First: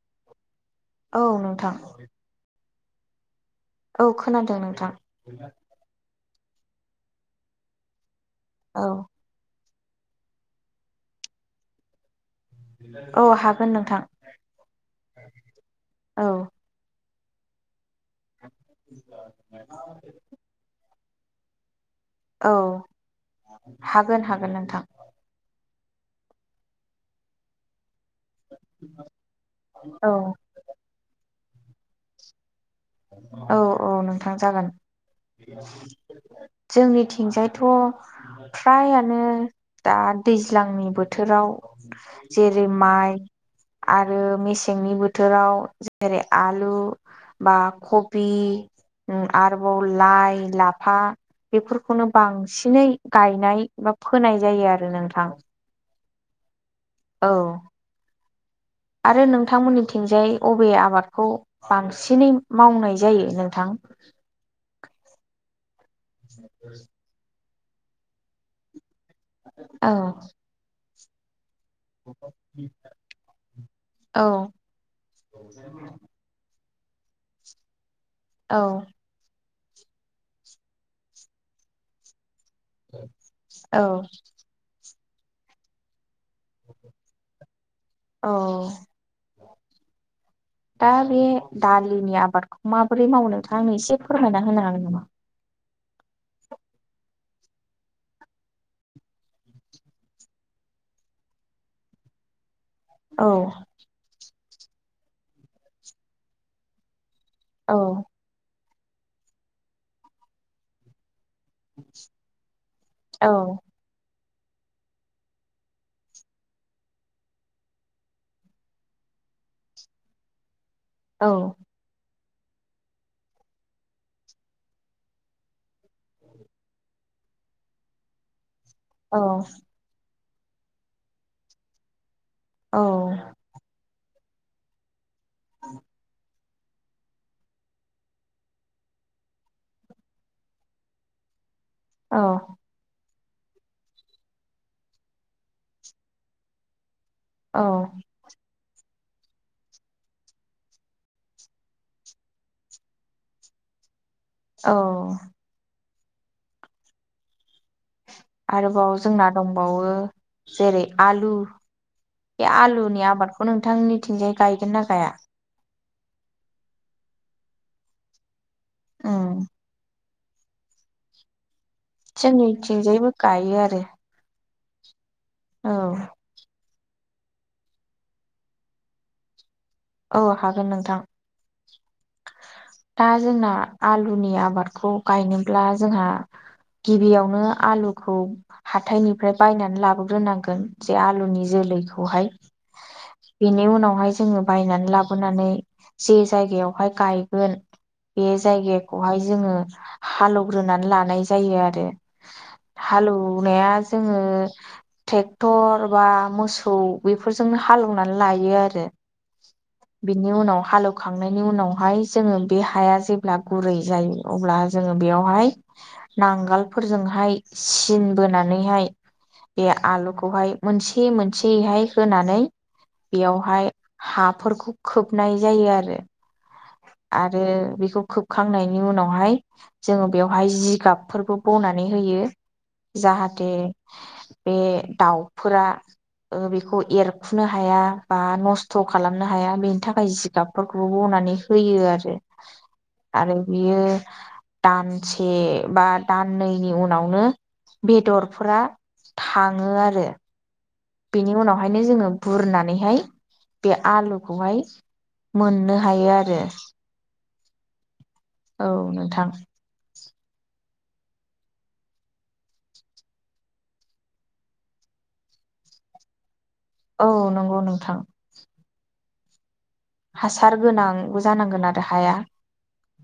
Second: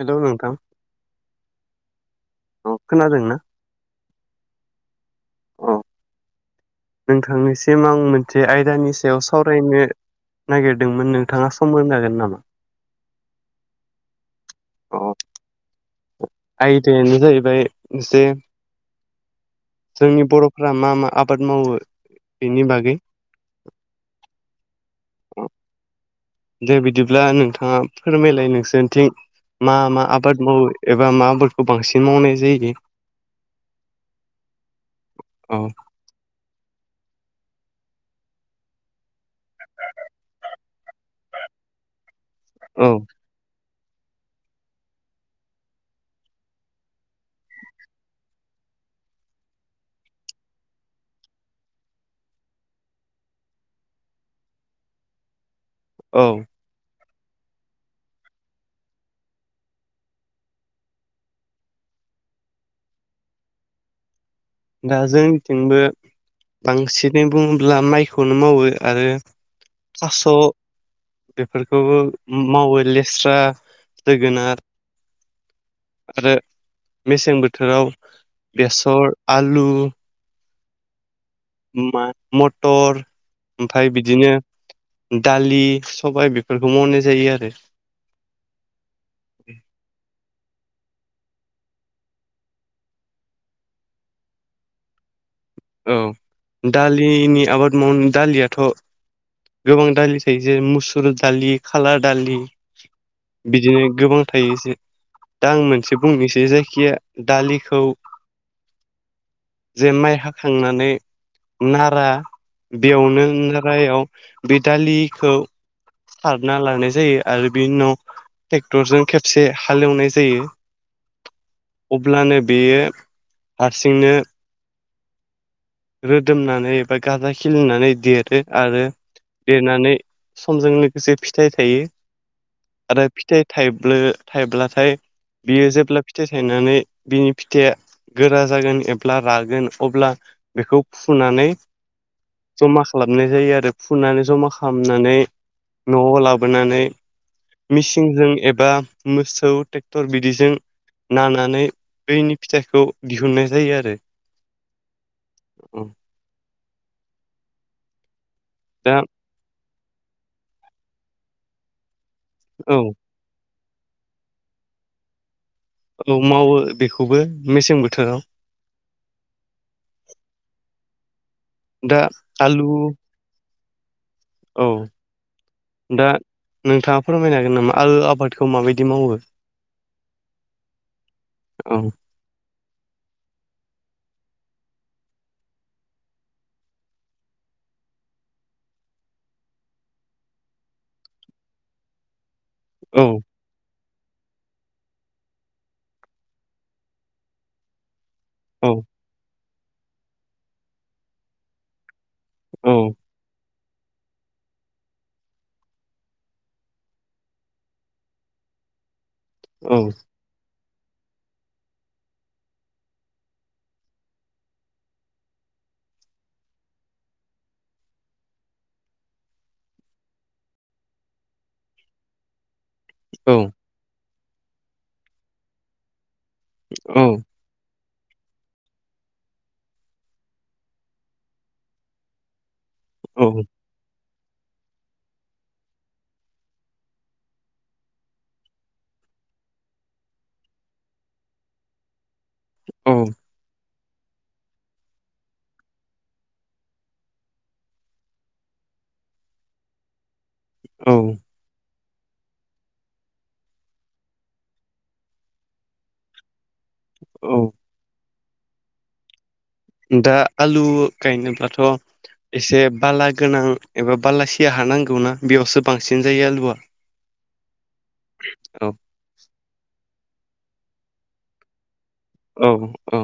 हेल' नोंथां औ नोंथां। अ खोनादोंना? औ खोनादों नोंथां। औ नोंथांनिसिम आं मोनसे औ आयदानि सायाव सावरायनो नागिरदोंमोन नोंथाङा सम होनो हागोन नामा? औ हागोन नोंथां। अ औ आयदायानो जाहैबाय जे जोंनि बर'फोरा मा मा आबाद मावो? औ बेनि बागै हागोन हागोन नोंथां। औ दे बिदिब्ला नोंथाङा फोरमायलाय नोंसोरथिं मा मा औ आबाद मावो एबा मा आबादखौ बांसिन मावनाय जायो। औ औ नोंथां जागोन। औ जोंनिथिंजायथ' फ्रायानो दा दैज्लांनि बोथोराव औ जेरै--माइ आरो मेसेंनि बोथोराव जेरै--आलु बा कबि आरोबाव लाइ लाफा। बेफोरखौनो बांसिनै गायनाय बा फोनाय जायो आरो नोंथां। औ औ [inaudible] आरो नोंथांमोननिथिंजायै अबे आबादखौ बांसिनै मावनाय जायो नोंथां। [inaudible] दा जोंनिथिंबो बांसिनै बुङोब्ला माइखौनो मावो आरो औ थास' बेफोरखौबो मावो लेस्रा औ जोगोनार आरो मेसें बोथोराव औ बेसर, आलु मा मटर औ ओमफ्राय बिदिनो दालि सबाय बेफोरखौ मावनाय जायो आरो। औ उम दा बे दालिनि आबादखौ माबोरै मावो नोंथाङा आंनो एसे फोरमायना होनो हागोन नामा? औ दालिनि आबाद मावनो दालियाथ' गोबां दालि थायो जेरै मुसुर दालि खालाक् दालि औ बिदिनो गोबां। थायो दा आं मोनसे बुंनोसै जायखिया औ दालिखौ जे माइ हाखांनानै नारा बेयावनो औ नारायाव बे दालिखौ सारना लानाय जायो आरो बिनि उनाव ट्रेक्टरजों खेबसे हालेवनाय जायो। औ अब्लानो बेयो हारसिंनो रोदोमनानै एबा गाजा खिलिनानै देरो आरो औ देरनानै समजों लोगोसे फिथाइ थायो आरो फिथाइ थाइब्लो थाइब्लाथाय बियो जेब्ला फिथाइ फथायनानै बिनि फिथाइया गोरा जागोन एब्ला रागोन अब्ला बेखौ फुनानै औ जमा जायो आरो फुनानै जमा खालामनानै न'आव लाबोनानै औ मिसिनजों एबा मोसौ ट्रेक्टर बिदिजों नानानै बैनि फिथाइखौ दिहुननाय जायो आरो। औ औ आरोबाव दा जोंना दंबावो जेरै आलु, बे औ आलुनि आबादखौ नोंथांनिथिंजाय गायगोन ना गाया? औ मावो बेखौबो मेसें बोथोराव औ दा आलु जोंनिथिंजायबो गायो आरो औ औ दा नोंथाङा फोरमायनो हागोन नामा आल आबादखौ माबायदि मावो औ हागोन नोंथां औ दा जोंना आलुनि आबादखौ गायनोब्ला जोंहा गिबियावनो आलुखौ हाथथायनिफ्राय बायनानै लाबोग्रोनांगोन जे आलुनि जोलै लैखौहाय औ बिनि उनावहाय जोङो बायनानै लाबोनानै जे जायगायावहाय गायगोन बे औ जायगाखौहाय जोङो हालेवग्रोनानै लानाय जायो आरो औ हालौ नाया जोङो ट्रेक्टर बा मोसौ बेफोरजोंनो हालौवनानै लायो आरो औ बिनि उनाव हालौवखांनायनि उनावहाय जोङो बे हाया जेब्ला गुरै जायो अब्ला जोङो बेयावहाय नांगोलफोरजोंहाय सिनबोनानैहाय बे आलुखौहाय मोनसे मोनसेयैहाय होनानै औ बेयावहाय हाफोरखौ खोबनाय जायो आरो आरो बेखौ खोबखांनायनि उनावहाय जोङो बेवहाय जिगाबफोरबो बनानै होयो औ जाहाथे बे दाउफोरा बेखौ एरखुनो हाया बा नस्थ' खालामनो हाया बेनि थाखाय जिगाबफोरखौबो बनानै होयो औ आरो-आरो बियो दानसे बा दाननैनि उनावनो बेदरफोरा थाङो आरो औ बेनि उनावहाय ओंखायनो जोङो बुरनानैहाय बे आलुखौहाय मोननो हायो आरो औ औ नोंथां दा आलु गायनोब्लाथ' एसे बाला गोनां एबा बाला सिया हानांगौना बेयावसो बांसिन जायो आलुआ औ नंगौ नोंथां [inaudible] हासार गोनां जानांगोन आरो हाया औ औ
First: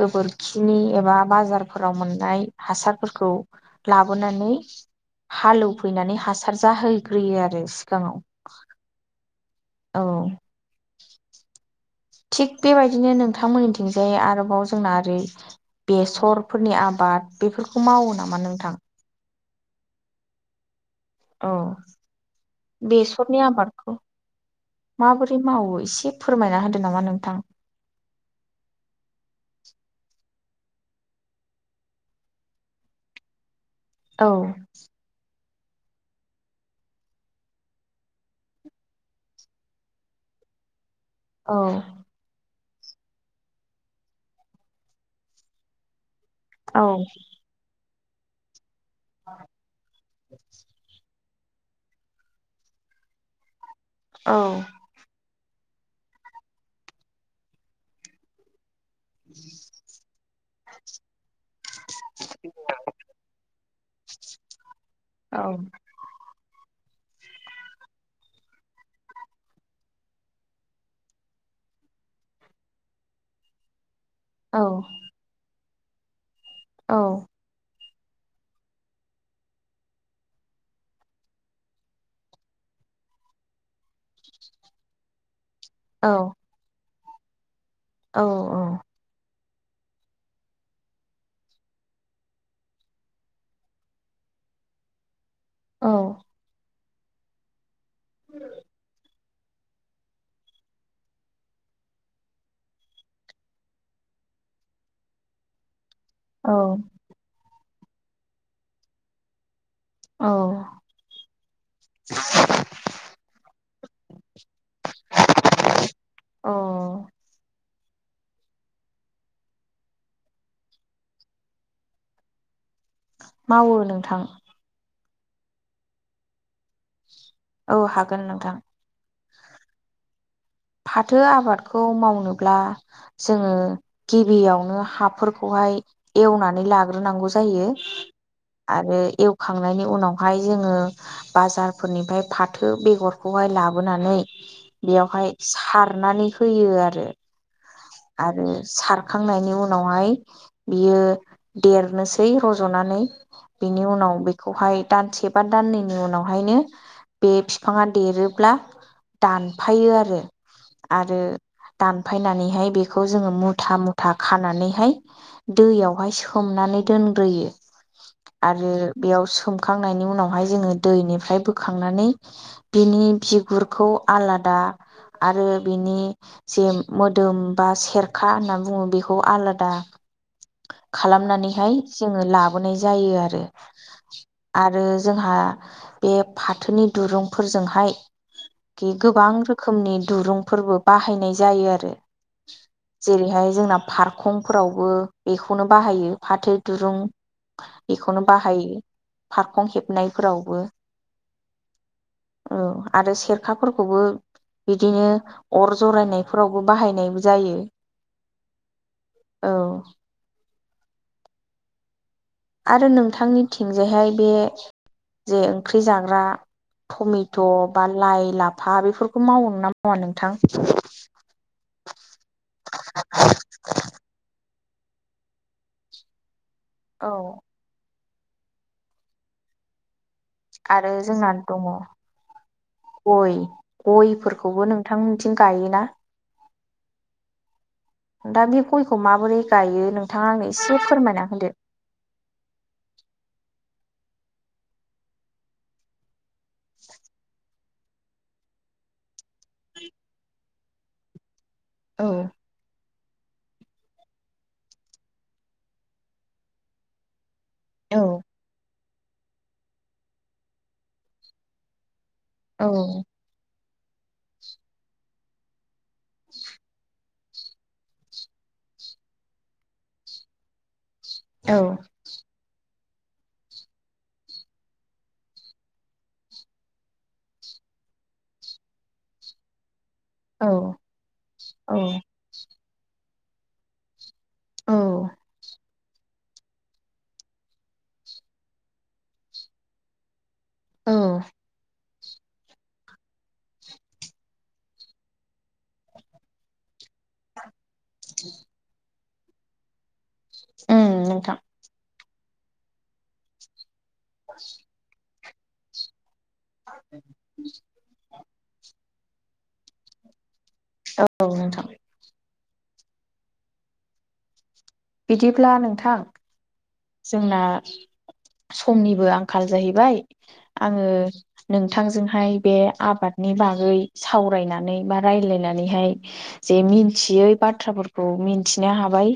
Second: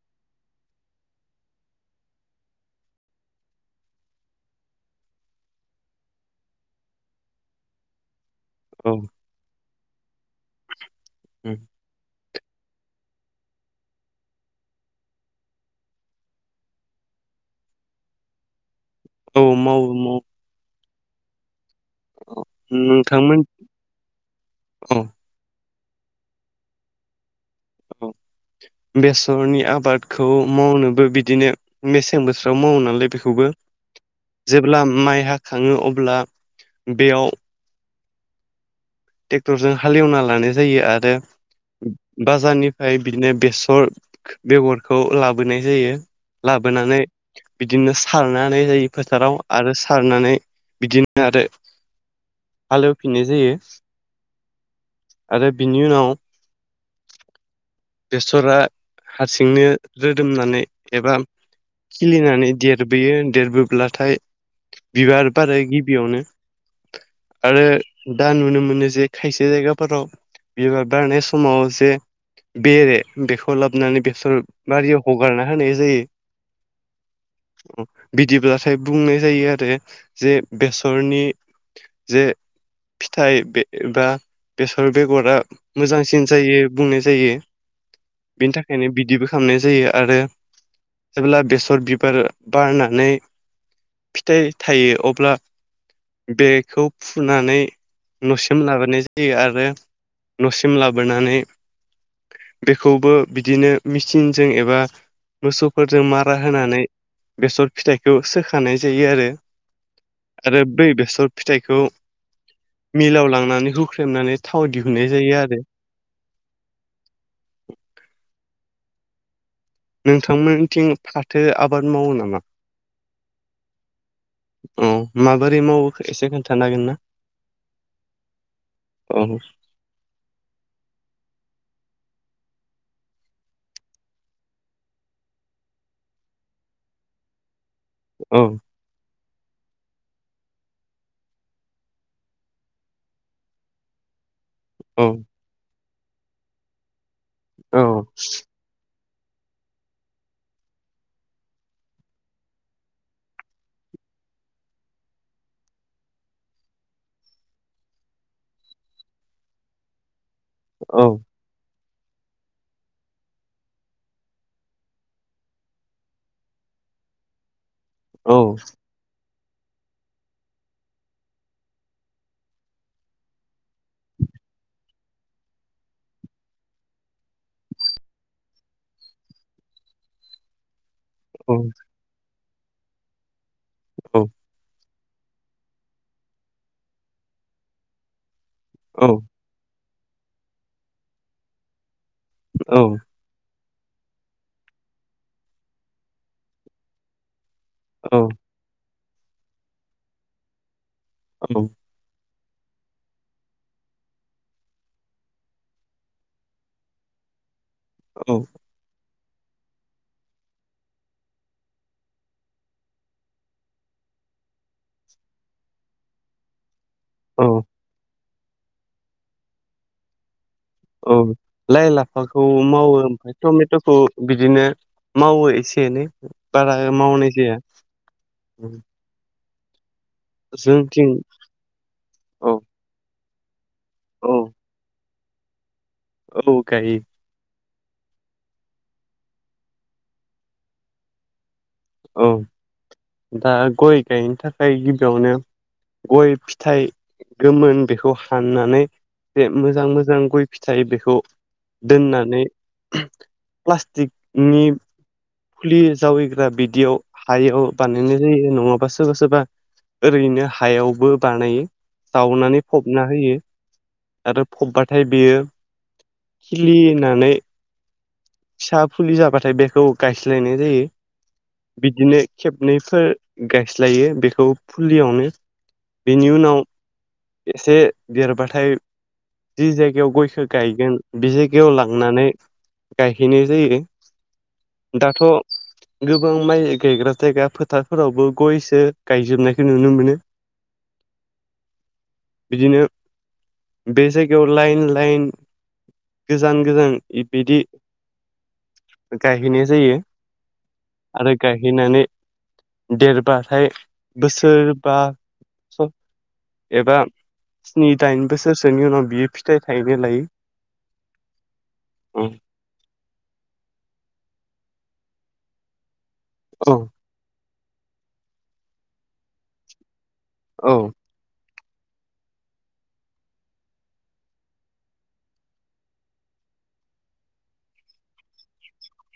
गोबोरखिनि एबा बाजारफोराव मोननाय हासारफोरखौ लाबोनानै हालौफैनानै हासार जाहैग्रोयो आरो सिगाङाव औ औ थिग बेबायदिनो नोंथांमोननिथिंजाय आरोबाव जोंना ओरै बेसरफोरनि आबाद बेफोरखौ मावो नामा नोंथां? औ मावो माव औ नोंथांमोन बेसरनि आबादखौ औ माबोरै मावो? एसे फोरमायना होदो नामा नोंथां? औ बेसरनि आबादखौ मावनोबो बिदिनो मेसें बोथोराव मावो नालाय बेखौबो औ जेब्ला माइ हाखाङो अब्ला बेयाव ट्रेक्टरजों हालेवना लानाय जायो आरो औ बाजारनि फाय बिदिनो बेसर बेगरखौ लाबोनाय जायो औ लाबोनानै बिदिनो सारनानै जायो फोथाराव आरो सारनानै बिदिनो आरो हालेवफिननाय जायो औ आरो बिनि उनाव बेसरा हारसिंनो रोदोमनानै एबा खिलिनानै देरबोयो देरबोब्लाथाय बिबार औ बार गिबियावनो आरो दा नुनो मोनो जे खायसे जायगाफोराव बिबार बारनाय समाव जे बेरे बेखौ लाबोनानै बेसर औ बारियाव हगारना होनाय जायो औ बिदिब्लाथाय बुंनाय जायो आरो जे बेसरनि जे फिथाइ एबा बेसर बेगरा औ मोजांसिन जायो बुंनाय जायो बेनि थाखायनो बिदिबो खालामनाय जायो आरो जेब्ला बेसर बिबार बारनानै फिथाइ थायो अब्ला बेखौ फुनानै न'सिम लाबोनाय जा रो आरो न'सिम लाबोनानै बेखौबो बिदिनो मेचिनजों एबा मोसौ फोरजों मारा औ होनानै बेसर फिथाइखौ सोखानाय जायो आरो औ आरो बै बेसर फिथाइखौ मिलाव लांनानै हुख्रेमनानै थाव दिहुननाय जायो आरो औ नोंथांमोनथिं फाथो आबाद मावो नामा? मावो नोंथां। औ माबोरै मावो एसे खोन्थानो हागोन ना? औ हागोन नोंथां। औ [inaudible] फाथो आबादखौ मावनोब्ला जोङो गिबियावनो हाफोरखौहाय हाय एवनानै लाग्रोनांगौ जायो औ आरो एल खांनायनि उनावहाय जोङो बाजारफोरनिफ्राय फाथो बेगरखौहाय लाबोनानै औ बेयावहाय सारनानै होयो आरो औ हरखांनायनि उनावहाय बियो देरनोसै रज'नानै बिनि उनाव नाव बेखौहाय दानसे बा दाननैनि उनावहायनो बे फिफाङा देरोब्ला दानफायो आरो औ आरो दानफायनानैहाय बे खौ जोङो मुथा मुथा खानानैहाय दैयावहाय सोमनानै दोनग्रोयो औ आरो बेयाव सोमखांनायनि उनावहाय जोङो दैनिफ्राय बोखांनानै बिनि बिगुरखौ आलाद [inaudible] आरो बिनि जे मोदोम बा सेरखा होनना बुङो बेखौ आलादा औ खालामनानैहाय जोङो लाबोनाय जायो आरो आरो जोंहा बे फाथोनि दुरुंफोरजोंहाय कि गोबां रोखोमनि दुरुंफोरबो बाहायनाय जायो आरो जेरैहाय जोंना फारखंफोरावबो बेखौनो बाहायो फाथो दुरुं औ बेखौनो बाहायो फारखं हेबनायफोरावबो औ औ आरो सेरखाफोरखौबो बिदिनो अर जरायनायफोरावबो बाहायनाय जायो औ औ आरो नोंथांनि थिंजाय हाय बे जे ओंख्रि जाग्रा टमेट' औ बा लाइ लाफा बेफोरखौ मावो ना मावा नोंथां? औ लाइ लाफाखौ मावो ओमफ्राय टमेट'खौ बिदिनो मावो एसे एनै बारा औ मावनाय जाया। आरो जोंथिं जोंना दङ औ गय औ गयफोरखौबो नोंथांमोनथिं गायोना? औ गायो। दा बे गयखौ माबोरै गायो नोंथाङा आंनो एसे फोरमायना होदो। औ दा गय गायनो थाखाय गिबियावनो गय फि फिथाइ गोमोन बेखौ हाननानै बे मोजां मोजां गय फिथाइ बेखौ औ दोननानै प्लास्टिकनि फुलि जावैग्रा बिदियाव हायाव औ बानायनाय जायो नङाबा सोरबा सोरबा ओरैनो हायावबो बानायो जावनानै औ फबना होयो। आरो फबबाथाय बेयो खिलि होननानै फिसा फुलि जाबाथाय बेखौ गायस्लायनाय जायो औ बिदिनो खेबनै फोर गायस्लायो बेखौ फुलियावनो बेनि उनाव एसे देरबाथाय जि जाय जायगायाव गयखो गायगोन बे जायगायाव औ लांनानै गायहैनाय जायो। दाथ' गोबां माइ गायग्रा जायग्रा फोथारफोरावबो गयसो गायजोबनायखौ नुनो मोनो। औ बिदिनो बे जायगायाव लाइन लाइन गोजान गोजान बेदि [inaudible] गायहैनाय जायो उम आरो नोंथां गायहैनानै देरबाथाय बोसोरबा [inaudible] एबा स्नि दाइन बोसोरसोनि उनाव बियो फिथाइ थायनो लायो। औ नोंथां। औ बिदिब्ला नोंथां औ जोंना समनिबो आंखाल जाहैबाय औ आङो नोंथांजोंहाय बे आबादनि बागै सावरायनानै बा रायज्लायनानैहाय जे मिथियै बाथ्राफोरखौ मिथिनो हाबाय।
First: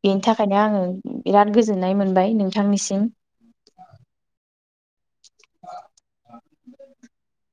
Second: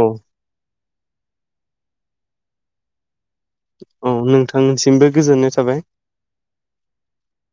औ बेनि थाखायनो आङो बिराद गोजोननाय मोनबाय नोंथांनिसिम। औ नोंथांसिमबो गोजोननाय थाबाय। [inaudible]